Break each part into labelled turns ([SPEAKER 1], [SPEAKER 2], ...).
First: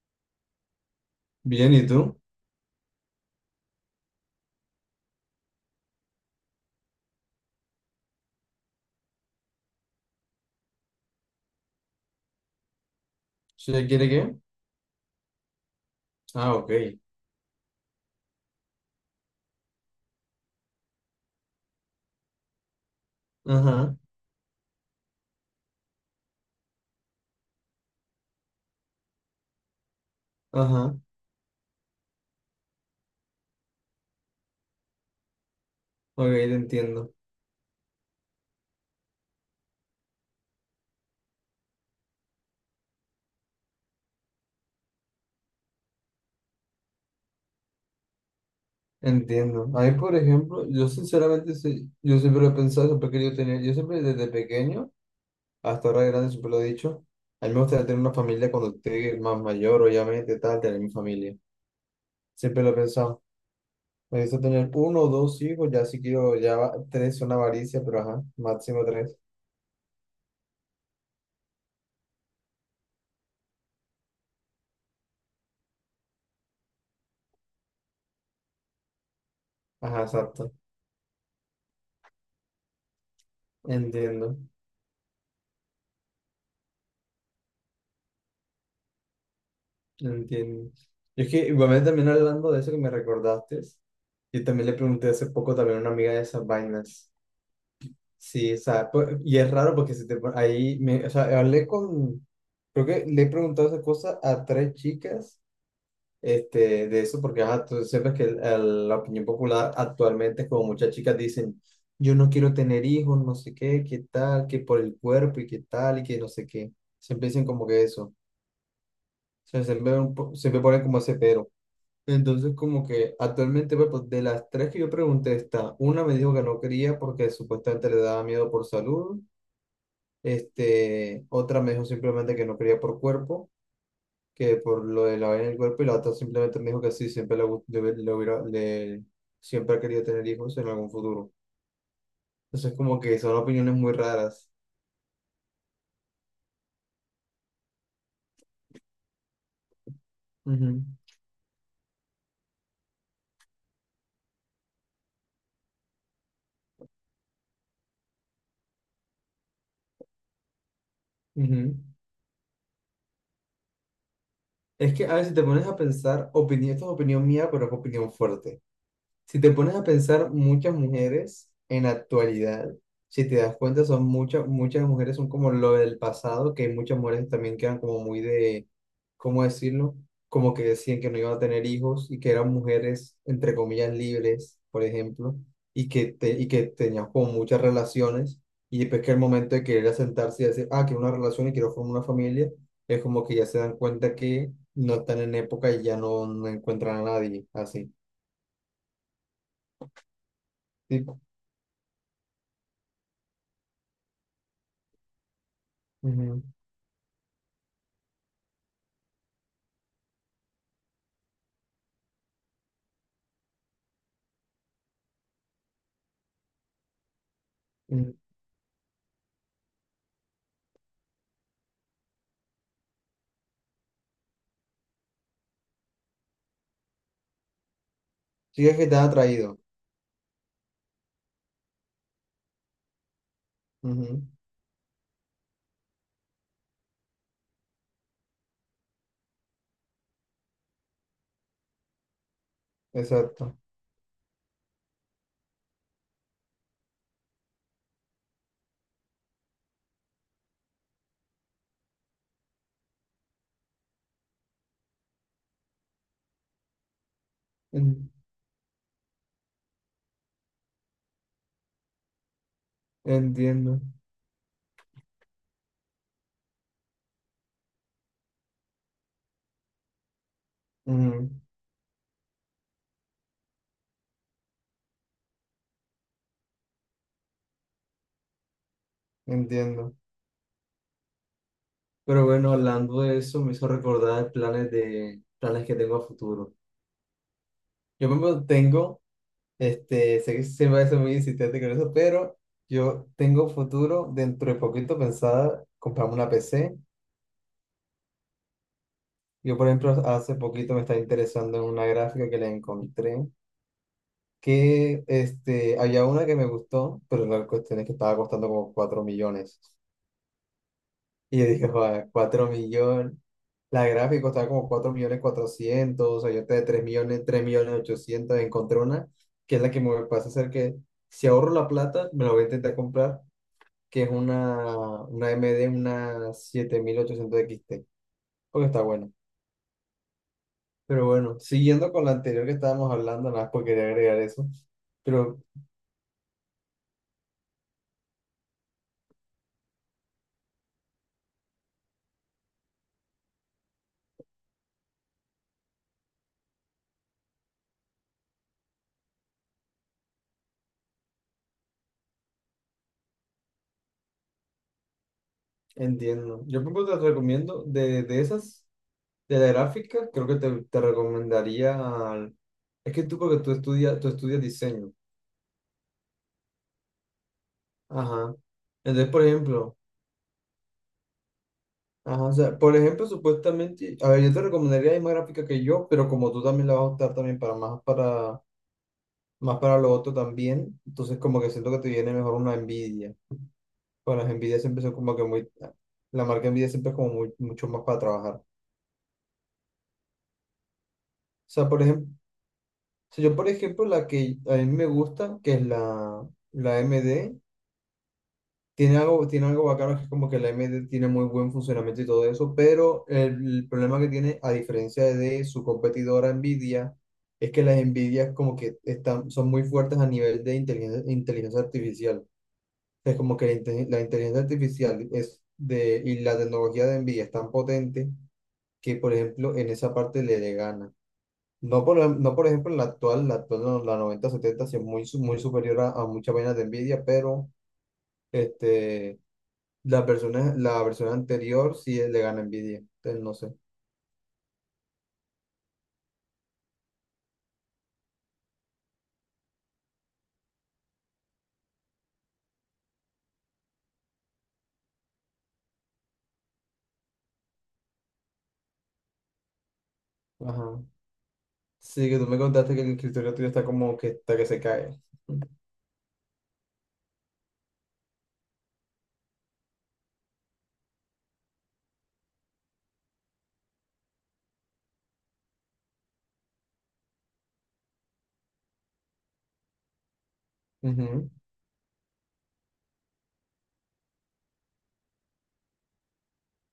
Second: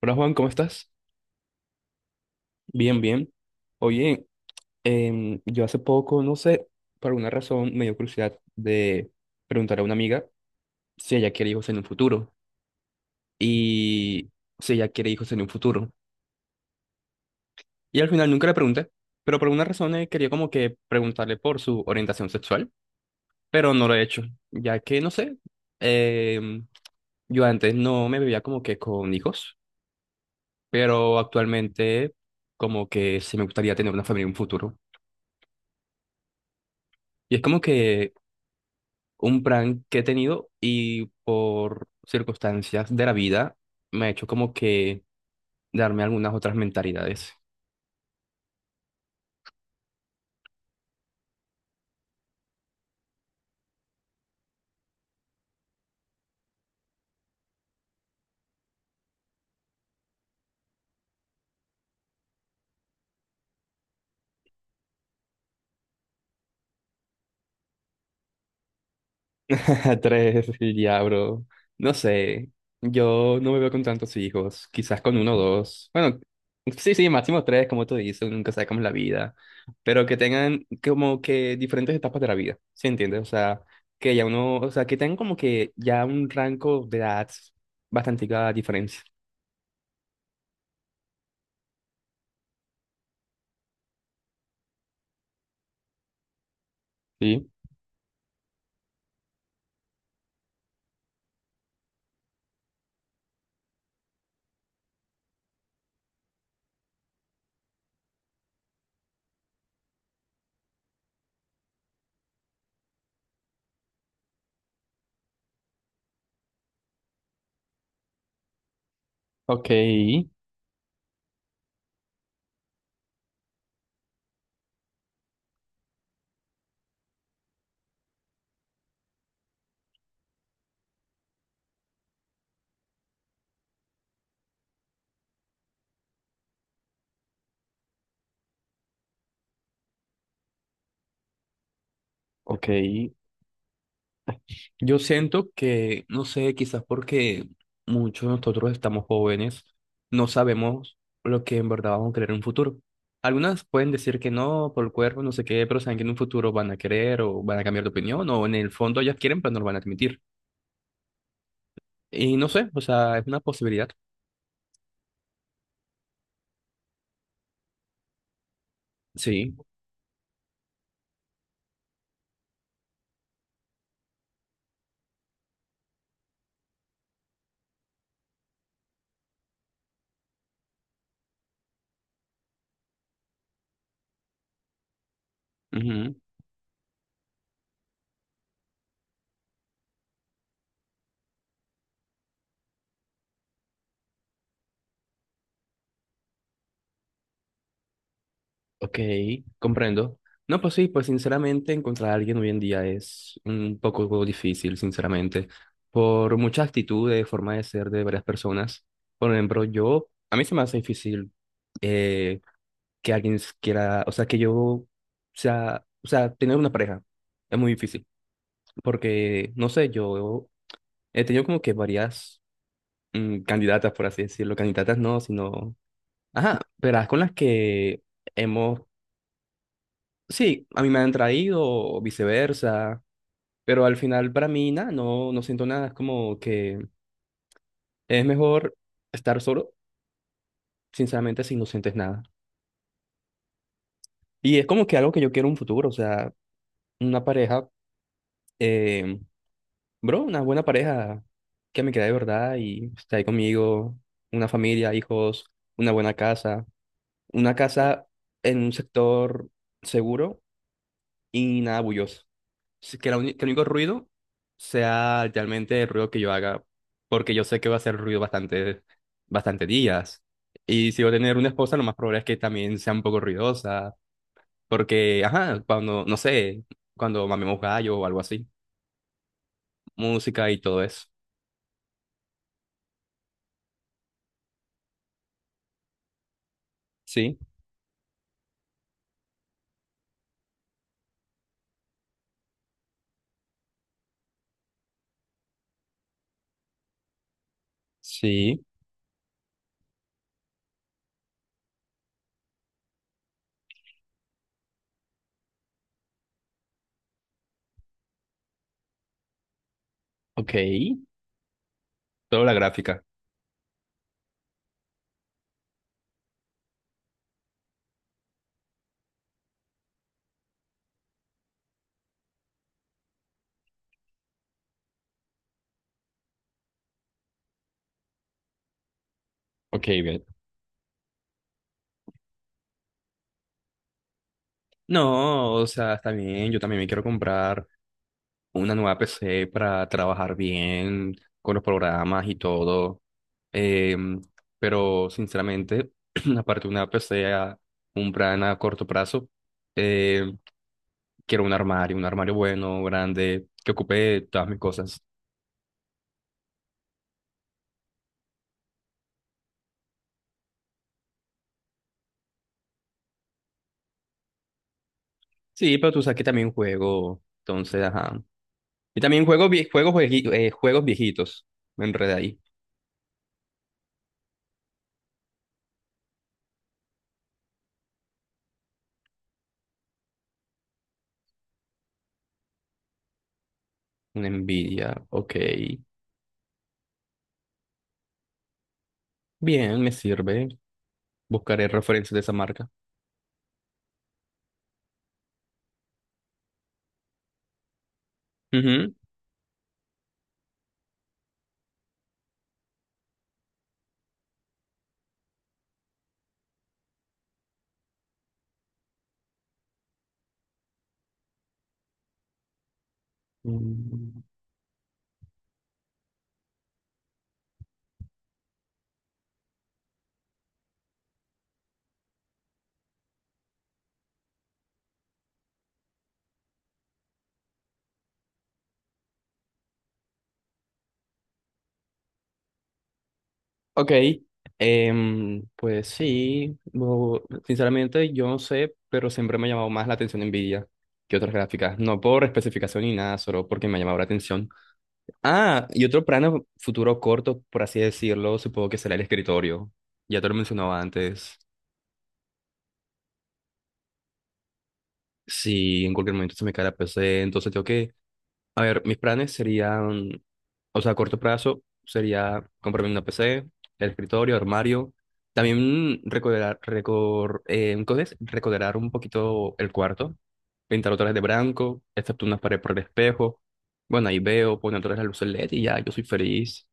[SPEAKER 1] Hola Juan, ¿cómo estás?
[SPEAKER 2] Bien, ¿y tú?
[SPEAKER 1] Bien, bien. Oye, yo hace poco, no sé, por alguna razón me dio curiosidad de preguntar a una amiga si ella quiere hijos en un futuro
[SPEAKER 2] ¿Sí? ¿Se le quiere
[SPEAKER 1] y
[SPEAKER 2] qué?
[SPEAKER 1] si ella quiere hijos en un futuro.
[SPEAKER 2] Ah, ok.
[SPEAKER 1] Y al final nunca le pregunté, pero por alguna razón quería como que preguntarle por su orientación sexual, pero no lo
[SPEAKER 2] Ajá,
[SPEAKER 1] he hecho, ya que, no sé, em, yo antes no me veía como que con hijos,
[SPEAKER 2] ajá.
[SPEAKER 1] pero actualmente como que sí me gustaría tener una familia en un futuro.
[SPEAKER 2] Ok, te entiendo.
[SPEAKER 1] Y es como que un plan que he tenido y por circunstancias de la vida me ha hecho como que darme algunas otras mentalidades.
[SPEAKER 2] Entiendo. A mí, por ejemplo, yo sinceramente, sí, yo siempre lo he pensado, siempre he querido tener, yo siempre desde pequeño hasta ahora de grande siempre lo he dicho, a mí me gustaría tener una familia cuando esté más mayor, obviamente, tal, tener mi familia. Siempre lo he pensado. Me gusta tener uno o dos hijos, ya si quiero, tres son avaricia, pero ajá, máximo tres.
[SPEAKER 1] Tres, y ya, bro. No sé, yo no me veo con tantos hijos, quizás con uno o dos. Bueno, sí, sí, máximo tres, como tú dices, uno nunca sabe cómo es la vida,
[SPEAKER 2] Ajá,
[SPEAKER 1] pero que
[SPEAKER 2] exacto.
[SPEAKER 1] tengan como que diferentes etapas de la vida, ¿sí entiendes? O sea, que ya
[SPEAKER 2] Entiendo.
[SPEAKER 1] uno, o sea, que tengan como que ya un rango de edad bastante diferencia.
[SPEAKER 2] No, entiendo. Y es que igualmente también hablando de eso que me recordaste, yo también le pregunté hace poco también a una amiga de esas vainas.
[SPEAKER 1] Sí,
[SPEAKER 2] Sí, o sea, pues, y es raro porque si te pon- ahí, me, o sea, hablé con, creo que le he preguntado esa cosa a tres chicas, este, de eso, porque ajá, tú sabes que la opinión popular actualmente es como muchas chicas dicen, yo no quiero tener hijos, no sé qué, qué tal, que por el cuerpo y qué tal, y que no sé qué. Siempre dicen como que eso. O sea, siempre,
[SPEAKER 1] ok,
[SPEAKER 2] siempre ponen como ese pero. Entonces, como que actualmente, pues, de las tres que yo pregunté, está, una me dijo que no quería porque supuestamente le daba miedo por salud, este, otra me dijo simplemente que no quería por cuerpo, que por lo de la vaina del cuerpo, y la otra simplemente me dijo que sí, siempre le, gu- le, hubi- le hubiera, le, siempre ha querido tener hijos en algún futuro.
[SPEAKER 1] ok.
[SPEAKER 2] Entonces, como que son opiniones muy raras.
[SPEAKER 1] Yo siento que, no sé, quizás porque muchos de nosotros estamos jóvenes, no
[SPEAKER 2] Ujú,
[SPEAKER 1] sabemos lo que en verdad vamos a querer en un futuro. Algunas pueden decir que no, por el cuerpo, no sé qué, pero saben que en un futuro van a querer o van a cambiar de opinión, o en el fondo ellas quieren, pero no lo van a admitir.
[SPEAKER 2] ujú.
[SPEAKER 1] Y no sé, o sea, es una posibilidad.
[SPEAKER 2] Es que a veces te pones a pensar, opinión, esto es opinión mía, pero es opinión fuerte. Si te
[SPEAKER 1] Sí.
[SPEAKER 2] pones a pensar, muchas mujeres en la actualidad, si te das cuenta, son muchas, muchas mujeres son como lo del pasado, que muchas mujeres también quedan como muy de, ¿cómo decirlo? Como que decían que no iban a tener hijos y que eran mujeres, entre comillas, libres, por ejemplo, y que,
[SPEAKER 1] Ujú.
[SPEAKER 2] te, y que tenían como muchas relaciones, y después que el momento de querer asentarse y decir, ah, quiero una relación y quiero formar una familia, es como que ya se dan cuenta que no están en época y ya no encuentran a nadie, así.
[SPEAKER 1] Ok, comprendo. No, pues sí,
[SPEAKER 2] Sí.
[SPEAKER 1] pues sinceramente encontrar a alguien hoy en día es un poco difícil, sinceramente, por
[SPEAKER 2] Ujú.
[SPEAKER 1] muchas actitudes, forma de ser de varias personas. Por ejemplo, yo, a mí se me hace difícil eh, que alguien quiera, o sea, que yo sea, o sea, tener una pareja es muy difícil,
[SPEAKER 2] Mm,
[SPEAKER 1] porque, no sé, yo he tenido como que varias candidatas, por así decirlo, candidatas no, sino, ajá, verás, con las que
[SPEAKER 2] sí, es
[SPEAKER 1] hemos.
[SPEAKER 2] que te ha atraído.
[SPEAKER 1] Sí, a mí me han traído o viceversa, pero al
[SPEAKER 2] Ujú,
[SPEAKER 1] final para mí nada, no, no siento nada, es como que es mejor estar solo, sinceramente, si no sientes nada.
[SPEAKER 2] exacto.
[SPEAKER 1] Y es como que algo que yo quiero en un futuro, o sea, una pareja, eh, bro, una buena pareja que me quiera de verdad y esté ahí conmigo, una familia, hijos, una buena casa, una casa
[SPEAKER 2] En-
[SPEAKER 1] en un sector seguro y nada bulloso. Que, que el único
[SPEAKER 2] Entiendo.
[SPEAKER 1] ruido sea realmente el ruido que yo haga, porque yo sé que va a ser ruido bastante, bastante días. Y si voy a
[SPEAKER 2] Ujú,
[SPEAKER 1] tener una esposa, lo más probable es que también sea un poco ruidosa, porque, ajá, cuando, no sé, cuando mamemos gallo o algo así,
[SPEAKER 2] entiendo.
[SPEAKER 1] música y todo eso.
[SPEAKER 2] Pero bueno, hablando de eso, me hizo recordar planes de planes que tengo a futuro.
[SPEAKER 1] Sí,
[SPEAKER 2] Yo mismo tengo, este, sé que siempre voy a ser muy insistente con eso, pero yo tengo futuro dentro de poquito pensada comprarme una PC.
[SPEAKER 1] sí,
[SPEAKER 2] Yo, por ejemplo, hace poquito me estaba interesando en una gráfica que le encontré que este, había una que me gustó, pero la cuestión es que estaba costando como 4 millones.
[SPEAKER 1] ok.
[SPEAKER 2] Y yo dije, joder,
[SPEAKER 1] Toda
[SPEAKER 2] 4
[SPEAKER 1] la gráfica.
[SPEAKER 2] millones. La gráfica estaba como 4 millones cuatrocientos, o sea, yo te de 3 millones, 3 millones ochocientos. Encontré una que es la que me pasa a hacer que si ahorro la plata, me la voy a intentar comprar, que es una, MD, una 7800 XT, porque está buena.
[SPEAKER 1] Ok, bien.
[SPEAKER 2] Pero bueno, siguiendo con la anterior que estábamos hablando, nada más porque quería agregar eso. Pero
[SPEAKER 1] No, o sea, está bien, yo también me quiero comprar una nueva PC para trabajar bien con los programas y todo. Em, pero sinceramente, aparte de una PC a un plan a corto plazo, eh, quiero un armario bueno, grande, que ocupe todas mis cosas.
[SPEAKER 2] entiendo. Yo, por ejemplo, te recomiendo de esas, de la gráfica, creo que te recomendaría. Es que tú, porque tú estudias diseño.
[SPEAKER 1] Sí, pero tú sabes que también juego, entonces, ajá.
[SPEAKER 2] Ajá.
[SPEAKER 1] Y
[SPEAKER 2] Entonces, por
[SPEAKER 1] también juego,
[SPEAKER 2] ejemplo,
[SPEAKER 1] juegos viejitos. Me enredé
[SPEAKER 2] ajá, o
[SPEAKER 1] ahí.
[SPEAKER 2] sea, por ejemplo, supuestamente, a ver, yo te recomendaría la misma gráfica que yo, pero como tú también la vas a optar también para más para más para lo otro también, entonces como que siento que te viene mejor una envidia. Con
[SPEAKER 1] Una
[SPEAKER 2] las envidias siempre son
[SPEAKER 1] Nvidia,
[SPEAKER 2] como que
[SPEAKER 1] ok.
[SPEAKER 2] muy, la marca envidia siempre es como muy, mucho más para trabajar. O
[SPEAKER 1] Bien, me sirve. Buscaré
[SPEAKER 2] sea, por ejemplo,
[SPEAKER 1] referencias de esa marca.
[SPEAKER 2] si yo por ejemplo la que a mí me gusta, que es la MD, tiene algo, tiene algo bacano, que es como que la AMD tiene muy buen funcionamiento y todo eso, pero problema que tiene, a diferencia de su competidora Nvidia, es que las Nvidia como que están, son muy fuertes a nivel de inteligencia, inteligencia artificial. Es como que la
[SPEAKER 1] Mm.
[SPEAKER 2] inteligencia artificial es de, y la tecnología de Nvidia es tan potente que, por ejemplo, en esa parte le gana. No, por ejemplo, en la actual, no, la 9070 sí es muy, muy superior a muchas vainas de Nvidia, pero... Este, la versión anterior sí le gana envidia. Entonces, no sé.
[SPEAKER 1] Ok, pues sí, sinceramente yo no sé, pero siempre me ha llamado más la atención Nvidia que otras gráficas, no por especificación ni nada, solo porque me ha llamado la atención. Ah, y otro plano futuro corto, por así decirlo, supongo que será el escritorio, ya te lo
[SPEAKER 2] Ajá.
[SPEAKER 1] mencionaba antes.
[SPEAKER 2] Sí, que tú me contaste que el escritorio tuyo está como que está que se cae.
[SPEAKER 1] Si en cualquier momento se me cae la PC, entonces tengo que, a ver, mis planes serían, o sea, a corto plazo sería comprarme una PC, el escritorio, armario, también recorderar, recor, ¿cómo es? recorderar un poquito el cuarto, pintar otra vez de
[SPEAKER 2] Ujú.
[SPEAKER 1] blanco, excepto unas paredes por el espejo, bueno, ahí veo, poner otra vez la luz LED y ya, yo soy feliz.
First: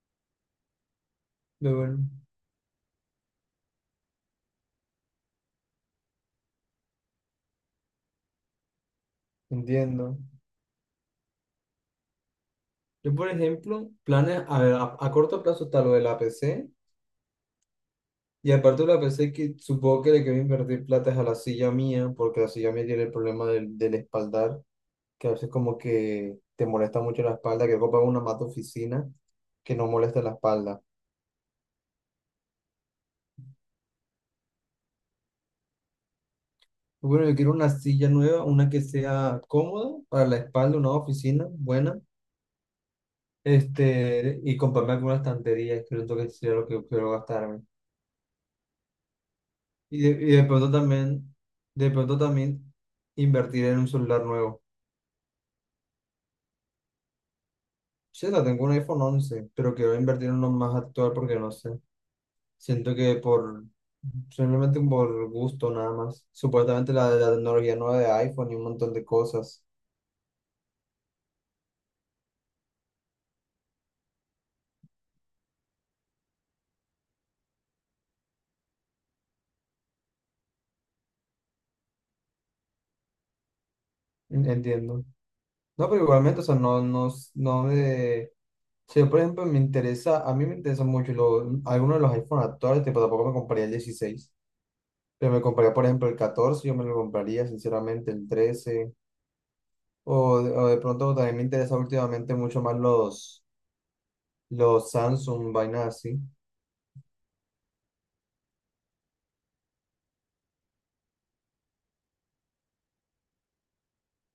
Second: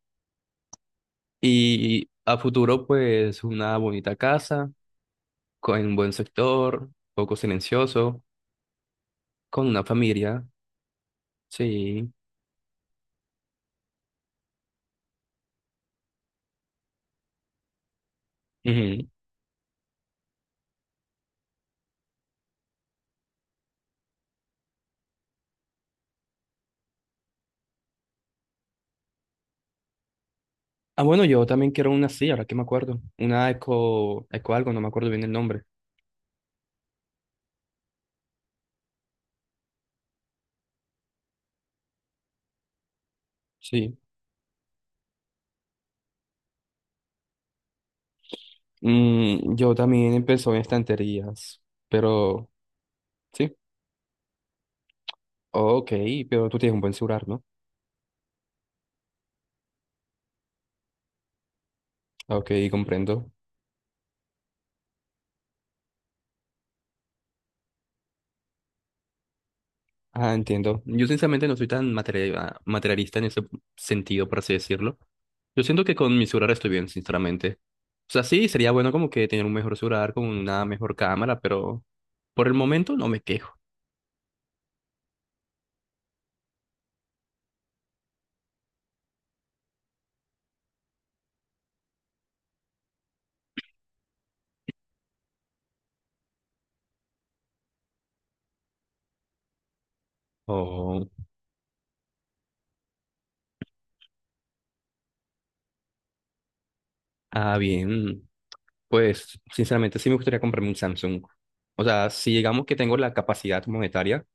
[SPEAKER 2] Yo, bueno,
[SPEAKER 1] Y a futuro, pues, una bonita casa, con un buen sector, poco silencioso, con una
[SPEAKER 2] entiendo.
[SPEAKER 1] familia. Sí.
[SPEAKER 2] Yo, por ejemplo, planes, a ver, a corto plazo está lo del APC. Y aparte de la
[SPEAKER 1] Ujú.
[SPEAKER 2] APC, que supongo que le quiero invertir plata es a la silla mía, porque la silla mía tiene el problema del espaldar, que a veces como que te molesta mucho la espalda, que comprar una mata oficina que no moleste la espalda.
[SPEAKER 1] Ah, bueno, yo también quiero una así, ahora que me acuerdo. Una eco algo, no me acuerdo bien el nombre.
[SPEAKER 2] Bueno, yo quiero una silla nueva, una que sea cómoda para la espalda, una oficina buena,
[SPEAKER 1] Sí.
[SPEAKER 2] este, y comprarme alguna estantería, creo que sería lo que quiero gastarme.
[SPEAKER 1] Mm, yo
[SPEAKER 2] Y de,
[SPEAKER 1] también
[SPEAKER 2] y de
[SPEAKER 1] empezó en
[SPEAKER 2] pronto también,
[SPEAKER 1] estanterías,
[SPEAKER 2] de pronto
[SPEAKER 1] pero
[SPEAKER 2] también
[SPEAKER 1] sí.
[SPEAKER 2] invertir en un celular nuevo.
[SPEAKER 1] Ok, pero tú tienes un buen celular, ¿no?
[SPEAKER 2] Sí, la tengo un iPhone 11, pero quiero invertir en uno más actual porque no sé.
[SPEAKER 1] Ok,
[SPEAKER 2] Siento que
[SPEAKER 1] comprendo.
[SPEAKER 2] simplemente por gusto nada más. Supuestamente la tecnología nueva de iPhone y un montón de cosas.
[SPEAKER 1] Ah, entiendo. Yo sinceramente no soy tan materialista en ese sentido, por así decirlo. Yo siento que con mi celular estoy bien, sinceramente. O sea, sí, sería bueno como que tener un mejor celular con una mejor cámara, pero por el momento no me quejo.
[SPEAKER 2] Entiendo. No, pero igualmente, o sea, no, no, no me. Sí, por ejemplo, me interesa, a mí me interesa mucho algunos de los iPhone actuales, tipo, tampoco me compraría el 16, pero me compraría, por ejemplo, el 14, yo me lo compraría, sinceramente, el 13, o de pronto también me interesa últimamente mucho más los, Samsung, vainas así.
[SPEAKER 1] Ah, bien. Pues, sinceramente, sí me gustaría comprarme un Samsung. O sea, si digamos que tengo la capacidad monetaria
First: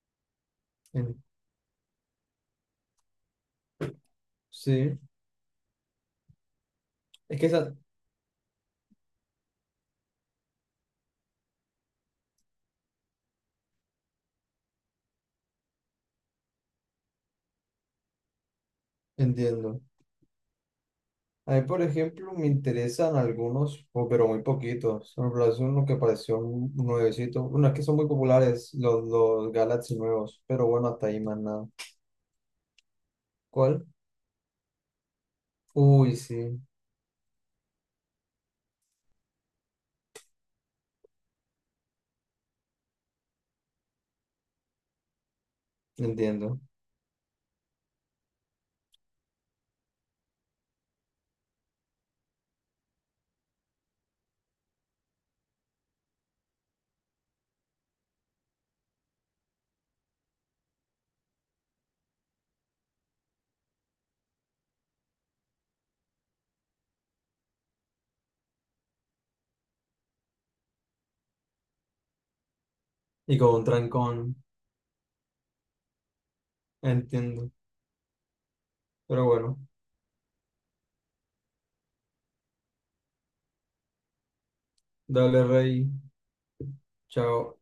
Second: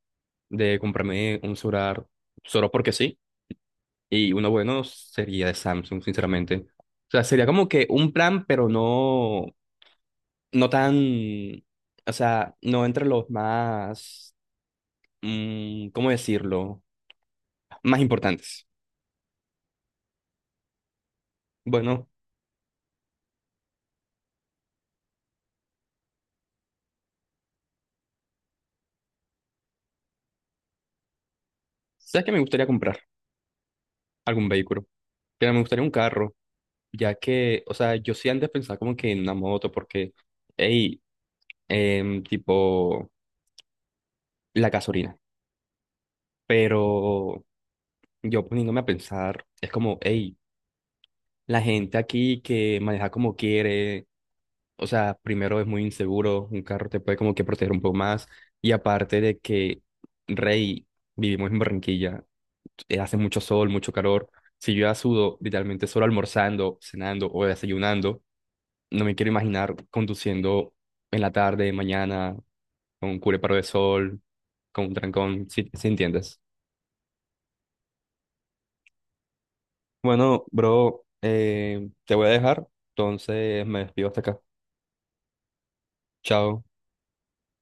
[SPEAKER 1] de
[SPEAKER 2] En-
[SPEAKER 1] comprarme un celular solo porque sí, y uno bueno
[SPEAKER 2] Sí,
[SPEAKER 1] sería de Samsung, sinceramente. O sea,
[SPEAKER 2] es
[SPEAKER 1] sería
[SPEAKER 2] que
[SPEAKER 1] como
[SPEAKER 2] esa,
[SPEAKER 1] que un plan, pero no, no tan, o sea, no entre los más, ¿cómo decirlo? Más importantes.
[SPEAKER 2] entiendo. A mí, por
[SPEAKER 1] Bueno,
[SPEAKER 2] ejemplo, me interesan algunos, pero muy poquitos. Por ejemplo, es uno que pareció un nuevecito. Bueno, es que son muy populares los, Galaxy nuevos, pero bueno, hasta ahí más nada.
[SPEAKER 1] sabes que me gustaría comprar
[SPEAKER 2] ¿Cuál?
[SPEAKER 1] algún vehículo, pero me gustaría un
[SPEAKER 2] Uy,
[SPEAKER 1] carro.
[SPEAKER 2] sí,
[SPEAKER 1] Ya que, o sea, yo sí antes pensaba como que en una moto, porque, hey, tipo, la gasolina.
[SPEAKER 2] entiendo.
[SPEAKER 1] Pero yo poniéndome a pensar, es como, hey, la gente aquí que maneja como quiere, o sea, primero es muy inseguro, un carro te puede como que proteger un poco más, y aparte de que, rey, vivimos en Barranquilla, hace mucho sol, mucho calor, si yo ya sudo, literalmente solo almorzando, cenando o desayunando, no me quiero imaginar conduciendo en la tarde, mañana, con un
[SPEAKER 2] Y
[SPEAKER 1] cubre
[SPEAKER 2] con
[SPEAKER 1] de
[SPEAKER 2] un
[SPEAKER 1] sol,
[SPEAKER 2] trancón,
[SPEAKER 1] con un trancón, si, si entiendes.
[SPEAKER 2] entiendo. Pero bueno,
[SPEAKER 1] Bueno, bro, te voy a dejar, entonces me despido hasta acá.
[SPEAKER 2] dale, Rey.
[SPEAKER 1] Chao.
[SPEAKER 2] Chao.